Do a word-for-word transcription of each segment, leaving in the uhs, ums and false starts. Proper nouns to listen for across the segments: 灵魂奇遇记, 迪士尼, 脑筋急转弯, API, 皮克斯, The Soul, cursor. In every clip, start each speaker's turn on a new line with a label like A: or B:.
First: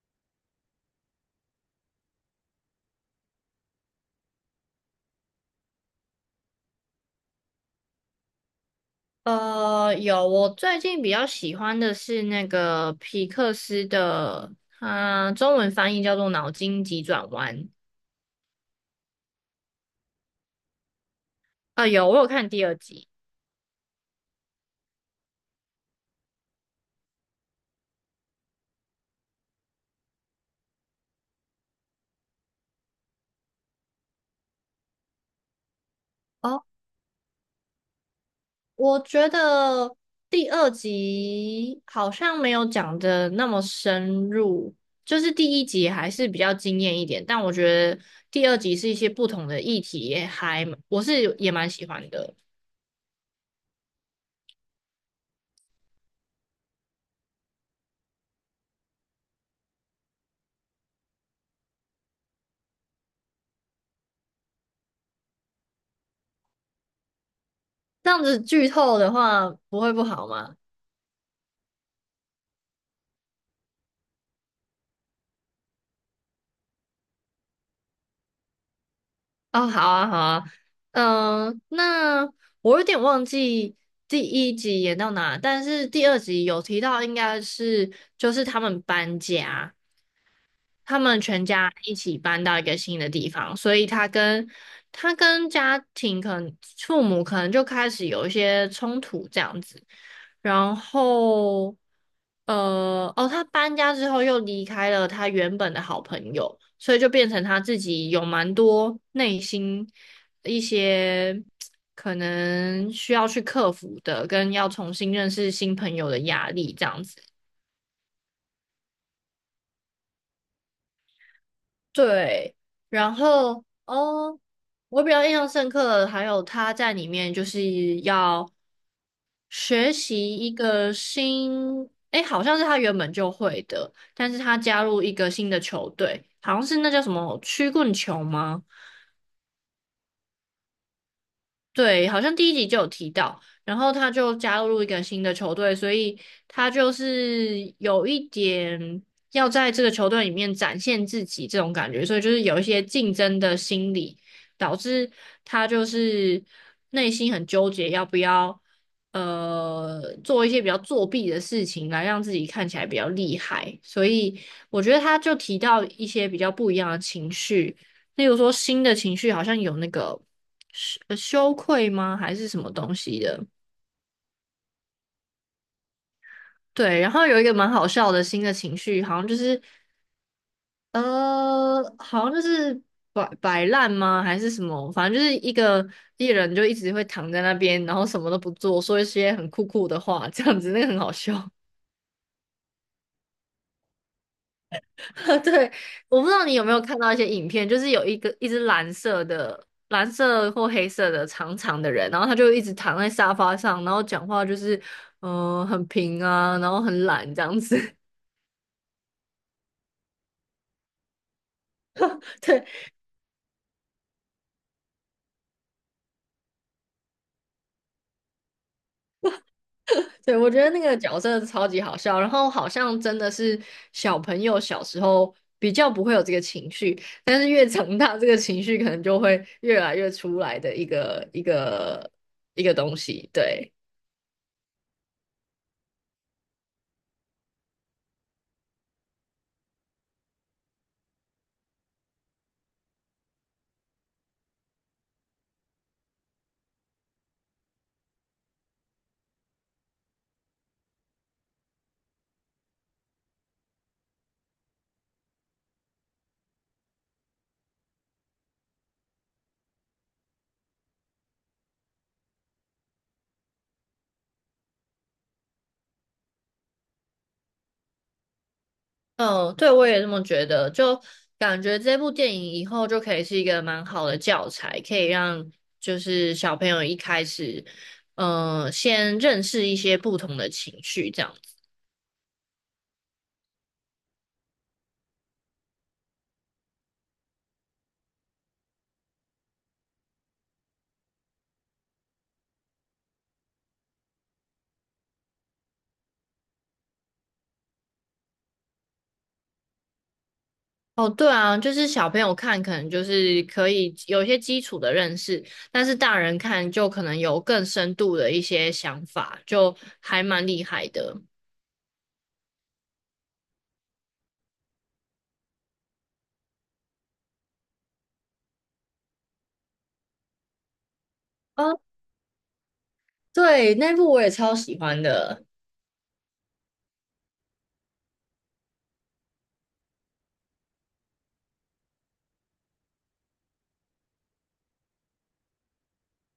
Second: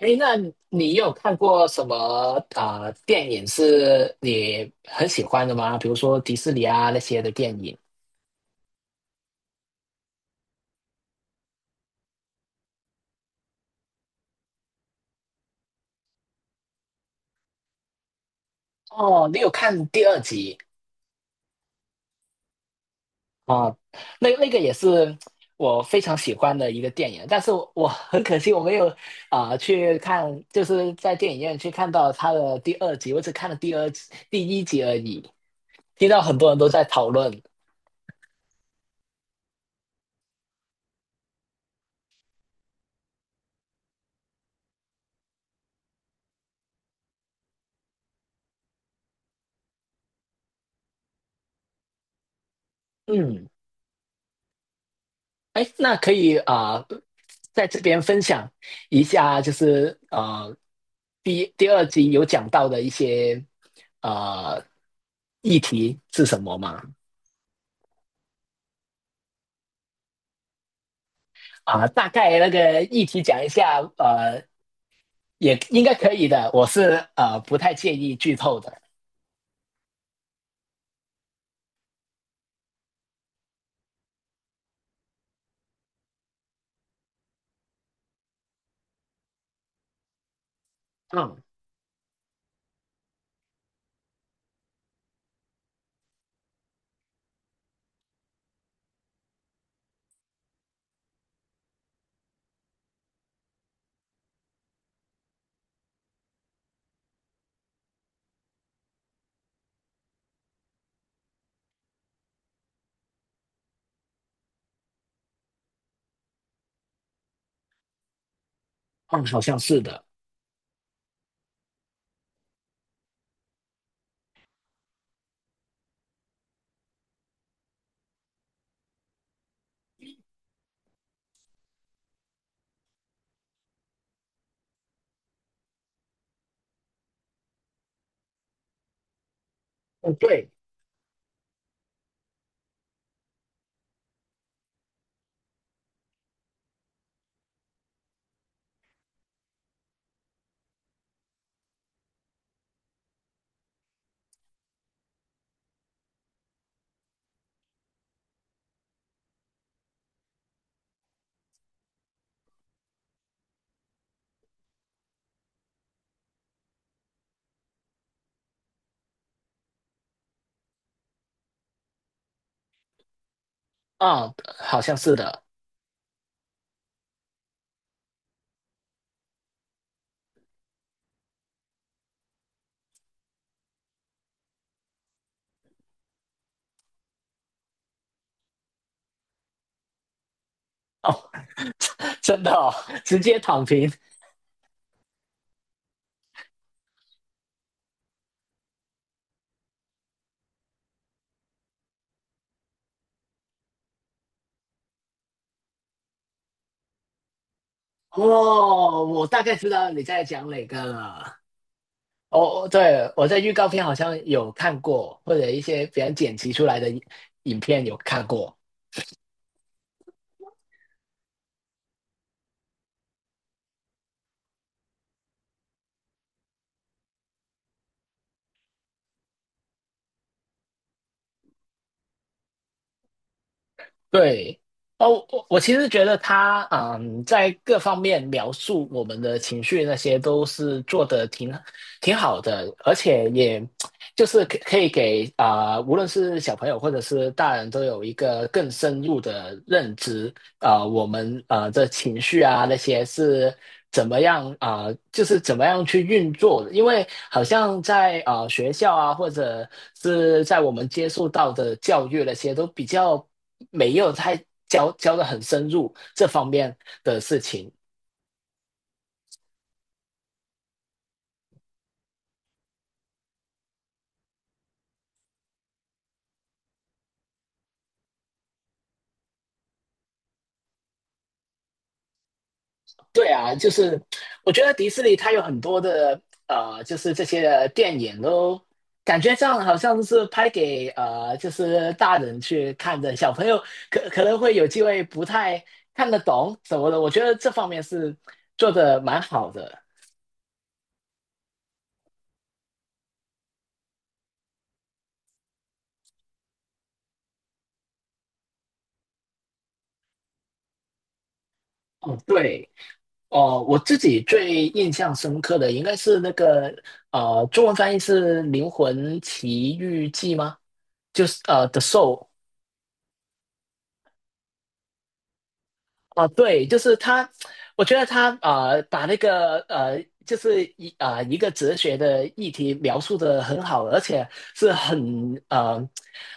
A: 哎，那你有看过什么呃电影是你很喜欢的吗？比如说迪士尼啊那些的电影。
B: 呃，有，我最近比较喜欢的是那个皮克斯的，它中文翻译叫做《脑筋急转弯》。
A: 哦，你有看第二集
B: 啊，有，我有看第二集。
A: 啊？那那个也是我非常喜欢的一个电影，但是我我很可惜我没有啊、去看，就是在电影院去看到它的第二集，我只看了第二集第一集而已。听到很多人
B: 哦，
A: 都在讨论，
B: 我觉得第二集好像没有讲的那么深入，就是第一集还是比较惊艳一点，但我觉得第二集是一些不同的议题，也还，我是也蛮喜欢的。
A: 嗯。哎，那可以啊、呃在这边分享一下，就是呃，第第二集有讲到的一些呃议题是什么吗？
B: 这样子剧透的话，不会不好吗？
A: 啊、大概那个议题讲一下，呃，也应该可以的。我是呃不太介意剧透的。
B: 哦，好啊，好啊，嗯、那我有点忘记第一集演到哪，但是第二集有提到，应该是就是他们搬家，他们
A: 嗯
B: 全家一起搬到一个新的地方，所以他跟他跟家庭可能父母可能就开始有一些冲突这样子。然后，呃，哦，他搬家之后又离开了他原本的好朋友，所以就变成他自己有蛮多内心一些可能需要去克服的，跟要重新认识新朋友的压力这样子。
A: 嗯，好像是的。
B: 对，然后哦。我比较印象深刻的还有他在里面就是要学习一个新，诶，好像是他原本就会的，但是他加入一个新的球队，好像是那叫什么曲棍球吗？
A: 嗯，对，
B: 对，好像第一集就有提到，然后他就加入一个新的球队，所以他就是有一点要在这个球队里面展现自己这种感觉，所以就是有一些竞争的心理，导致他就是内心很纠结，要不要呃做一些比较作弊的事情来让自己看起来比较厉害，所以我觉得他就提到一些比较不一样的情绪，例如说新的情绪好像有那个。羞呃羞愧吗？还是什么东西的？
A: 嗯，好像是的。
B: 对，然后有一个蛮好笑的新的情绪，好像就是呃，好像就是摆摆烂吗？还是什么？反正就是一个艺人就一直会躺在那边，然后什么都不做，说一些很酷酷的话，这样子那个很好
A: 哦，
B: 笑。
A: 真的哦，直接躺平。
B: 对，我不知道你有没有看到一些影片，就是有一个一只蓝色的、蓝色或黑色的长长的人，然后他就一直躺在沙发上，然后讲话就是嗯、呃很平啊，然后很懒这样子。
A: 哦，我大概知道你在讲哪个了。
B: 对
A: 哦，对，我在预告片好像有看过，或者一些别人剪辑出来的影片有看过。
B: 对，我觉得那个角色超级好笑，然后好像真的是小朋友小时候比较不会有这个情绪，但是越长大，这个情绪可能就会越来越出来的一个一个一个东西。对，
A: 对，哦，我我其实觉得他嗯，在各方面描述我们的情绪那些都是做的挺挺好的，而且也就是可可以给啊、呃无论是小朋友或者是大人都有一个更深入的认知啊、呃我们啊这情绪啊那些是怎么样啊、呃就是怎么样去运作的？因为好像在啊、呃学校啊，或者是在我们接触到的教育那些，都比较没有太教教的很深入这方面的事情。
B: 嗯，对，我也这么觉得，就感觉这部电影以后就可以是一个蛮好的教材，可以让就是小朋友一开始，嗯、先认识一些不同的情绪，这样。
A: 对啊，就是我觉得迪士尼它有很多的呃，就是这些电影都感觉上好像是拍给呃，就是大人去看的，小朋友可可能会有机会不太看得懂什么的。我觉得这方面是做的蛮好的。
B: 哦，对啊，就是小朋友看可能就是可以有一些基础的认识，但是大人看就可能有更深度的一些想法，就还蛮厉害的。
A: 哦，对，哦，我自己最印象深刻的应该是那个呃，中文翻译是《灵魂奇遇记》吗？就是呃，
B: 哦，
A: 《The Soul》。
B: 对，那部我也超喜欢的。
A: 啊，对，就是他，我觉得他啊，把那个呃，就是一啊呃一个哲学的议题描述的很好，而且是很呃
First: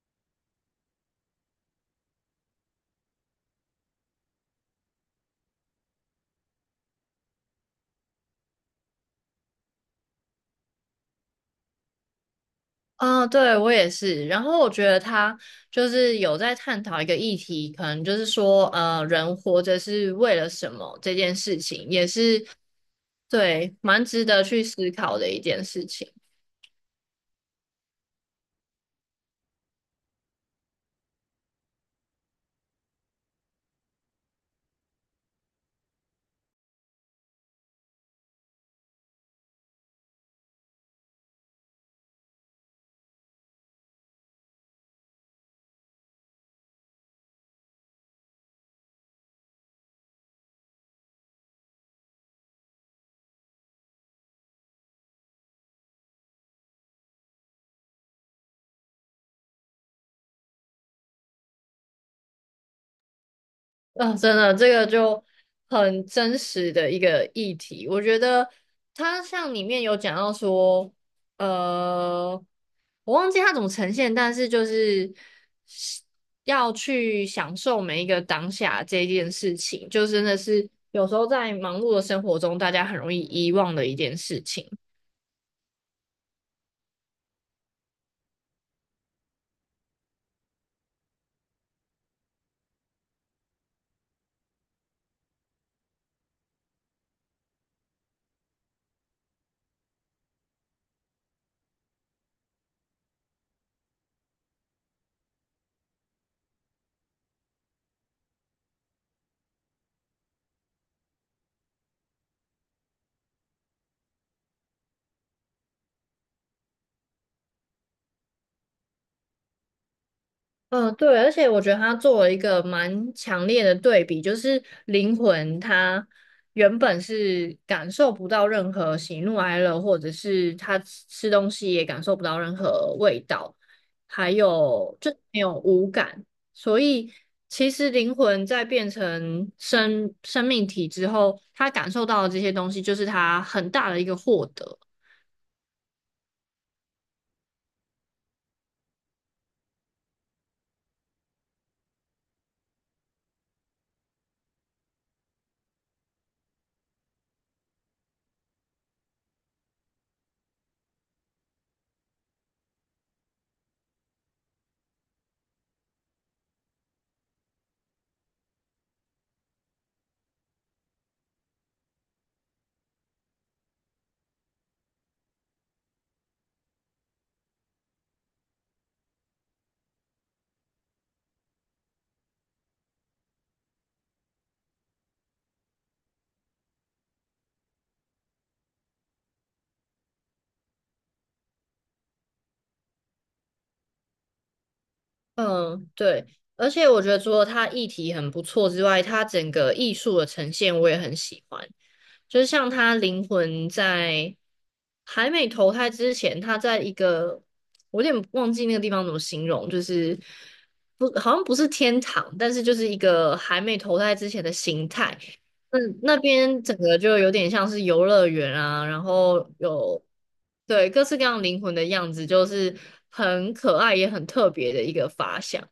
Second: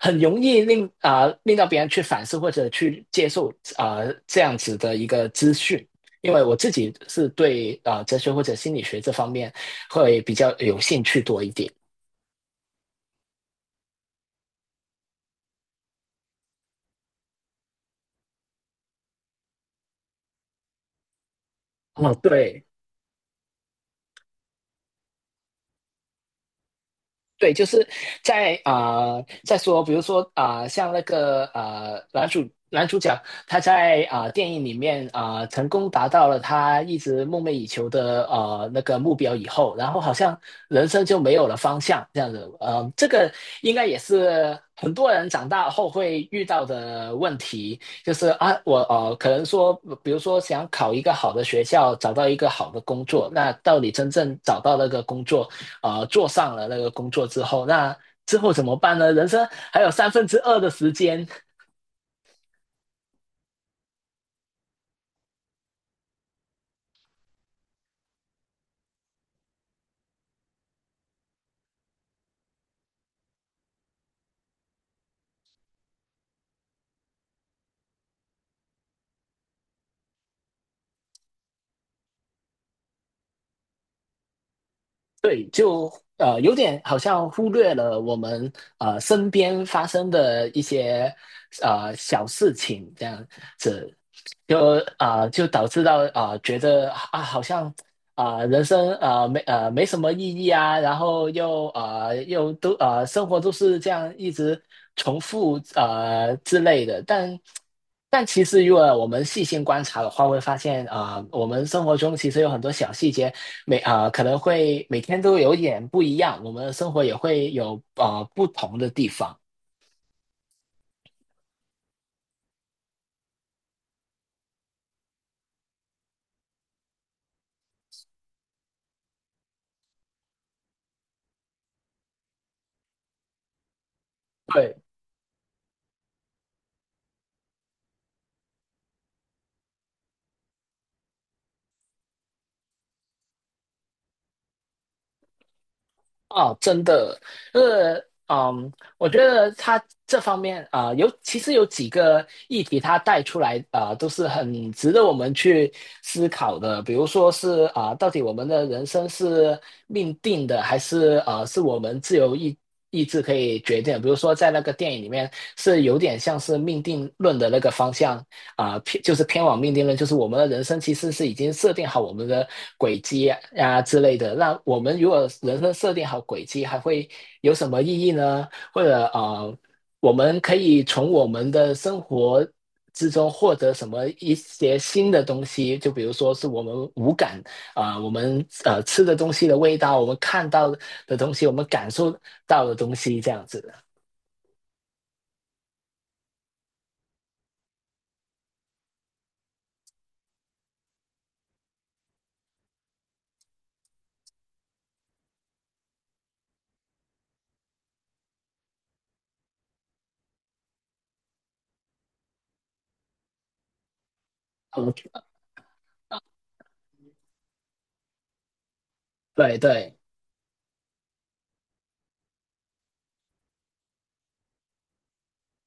A: 很容易令啊、呃令到别人去反思或者去接受啊、呃这样子的一个资讯。因为我自己是对啊、呃哲学或者心理学这方面会比较有兴趣多一点。
B: 啊、对，我也是。然后我觉得他就是有在探讨一个议题，可能就是说，呃，人活着是为了什么这件事情，也
A: 哦，
B: 是
A: 对。
B: 对蛮值得去思考的一件事情。
A: 对，就是在啊、呃在说，比如说啊、呃像那个呃，男主男主角他在啊、呃电影里面啊、呃成功达到了他一直梦寐以求的呃那个目标以后，然后好像人生就没有了方向这样子，呃，这个应该也是很多人长大后会遇到的问题，就是啊，我呃可能说，比如说想考一个好的学校，找到一个好的工作，那到底真正找到那个工作？呃做上了那个工作之后，那之后怎么办呢？人生还有三分之二的时间，
B: 嗯，真的，这个就很真实的一个议题。我觉得它像里面有讲到说，呃，我忘记它怎么呈现，但是就是要去享受每一个当下这件事情，就真的是有时候在忙碌的生活中，大家很容易遗忘的一件事情。
A: 对，就呃有点好像忽略了我们呃身边发生的一些呃小事情这样子，就啊、呃就导致到啊、呃觉得啊，好像啊、呃人生啊、呃没呃没什么意义啊，然后又啊、呃又都啊、呃生活都是这样一直重复啊、之类的。但但其实如果我们细心观察的话，会发现啊、呃我们生活中其实有很多小细节，每啊、呃可能会每天都有点不一样，我们的生活也会有啊、呃不同的地方。
B: 嗯，对，而且我觉得他做了一个蛮强烈的对比，就是灵魂它原本是感受不到任何喜怒哀乐，或者是他吃吃东西也感受不到任何味道，还
A: 对。
B: 有就没有五感，所以其实灵魂在变成生生命体之后，他感受到的这些东西，就是他很大的一个获得。
A: 哦，真的，呃，嗯，我觉得他这方面啊、呃有其实有几个议题，他带出来啊、呃都是很值得我们去思考的。比如说是啊、呃到底我们的人生是命定的，还是呃，是我们自由意意志可以决定的比如说在那个电影里面，是有点像是命定论的那个方向啊、呃偏就是偏往命定论，就是我们的人生其实是已经设定好我们的轨迹呀之类的。那我们如果人生设定好轨迹，还会有什么意义呢？或者啊，我们可以从我们的生活之中获得什么一些新的东西？就比如说是我们五感啊、呃我们呃吃的东西的味道，我们看到的东西，我们感受到的东西，这样子。
B: 嗯，对，而且我觉得除了它议题很不错之外，它整个艺术的呈现我也很喜欢。就是像他灵魂在还没投胎之前，他在一个我有点忘记那个地方怎么形容，就是不好像不是天堂，但是就是一个还没投胎之前的形态。
A: 嗯
B: 嗯，那边整个就有点像是游乐园啊，然后
A: 对对。
B: 有对各式各样灵魂的样子，就是很可爱也很特别的一个发想。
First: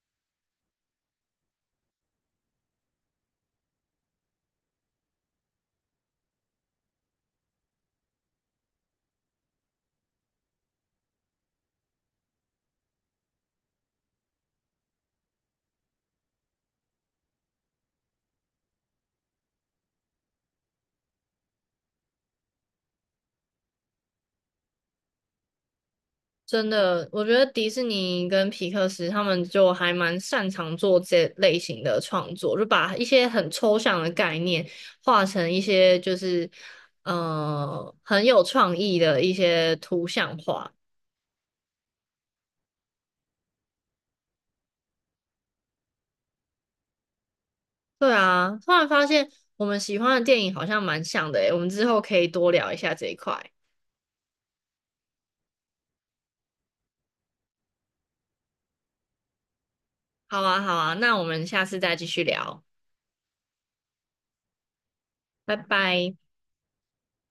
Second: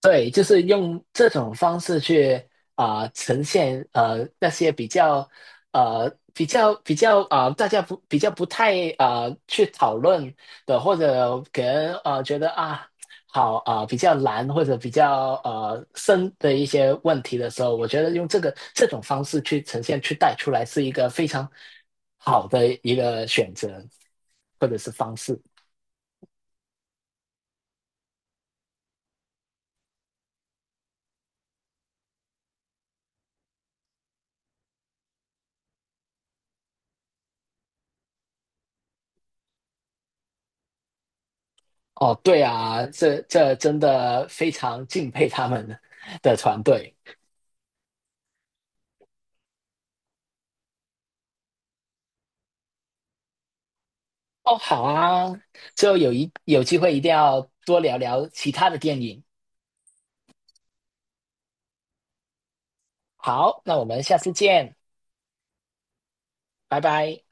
A: 对，就是用这种方式去啊、呃呈现呃那些比较呃比较比较啊、呃大家不比较不太啊、呃去讨论的，或者给人啊觉得啊好啊、呃比较难或者比较呃深的一些问题的时候，我觉得用这个这种方式去呈现去带出来是一个非常好的一个选择或者是方式。
B: 真的，我觉得迪士尼跟皮克斯他们就还蛮擅长做这类型的创作，就把一些很抽象的概念画成一些就是呃很有创意的一些图像化。
A: 哦，对啊，这这真的非常敬佩他们的团队。
B: 对啊，突然发现我们喜欢的电影好像蛮像的诶，我们之后可以多聊一下这一块。
A: 哦，好啊，之后有一有机会一定要多聊聊其他的电影。
B: 好啊，好啊，那我们下次再继续聊，
A: 好，那我们下次见，
B: 拜拜。
A: 拜拜。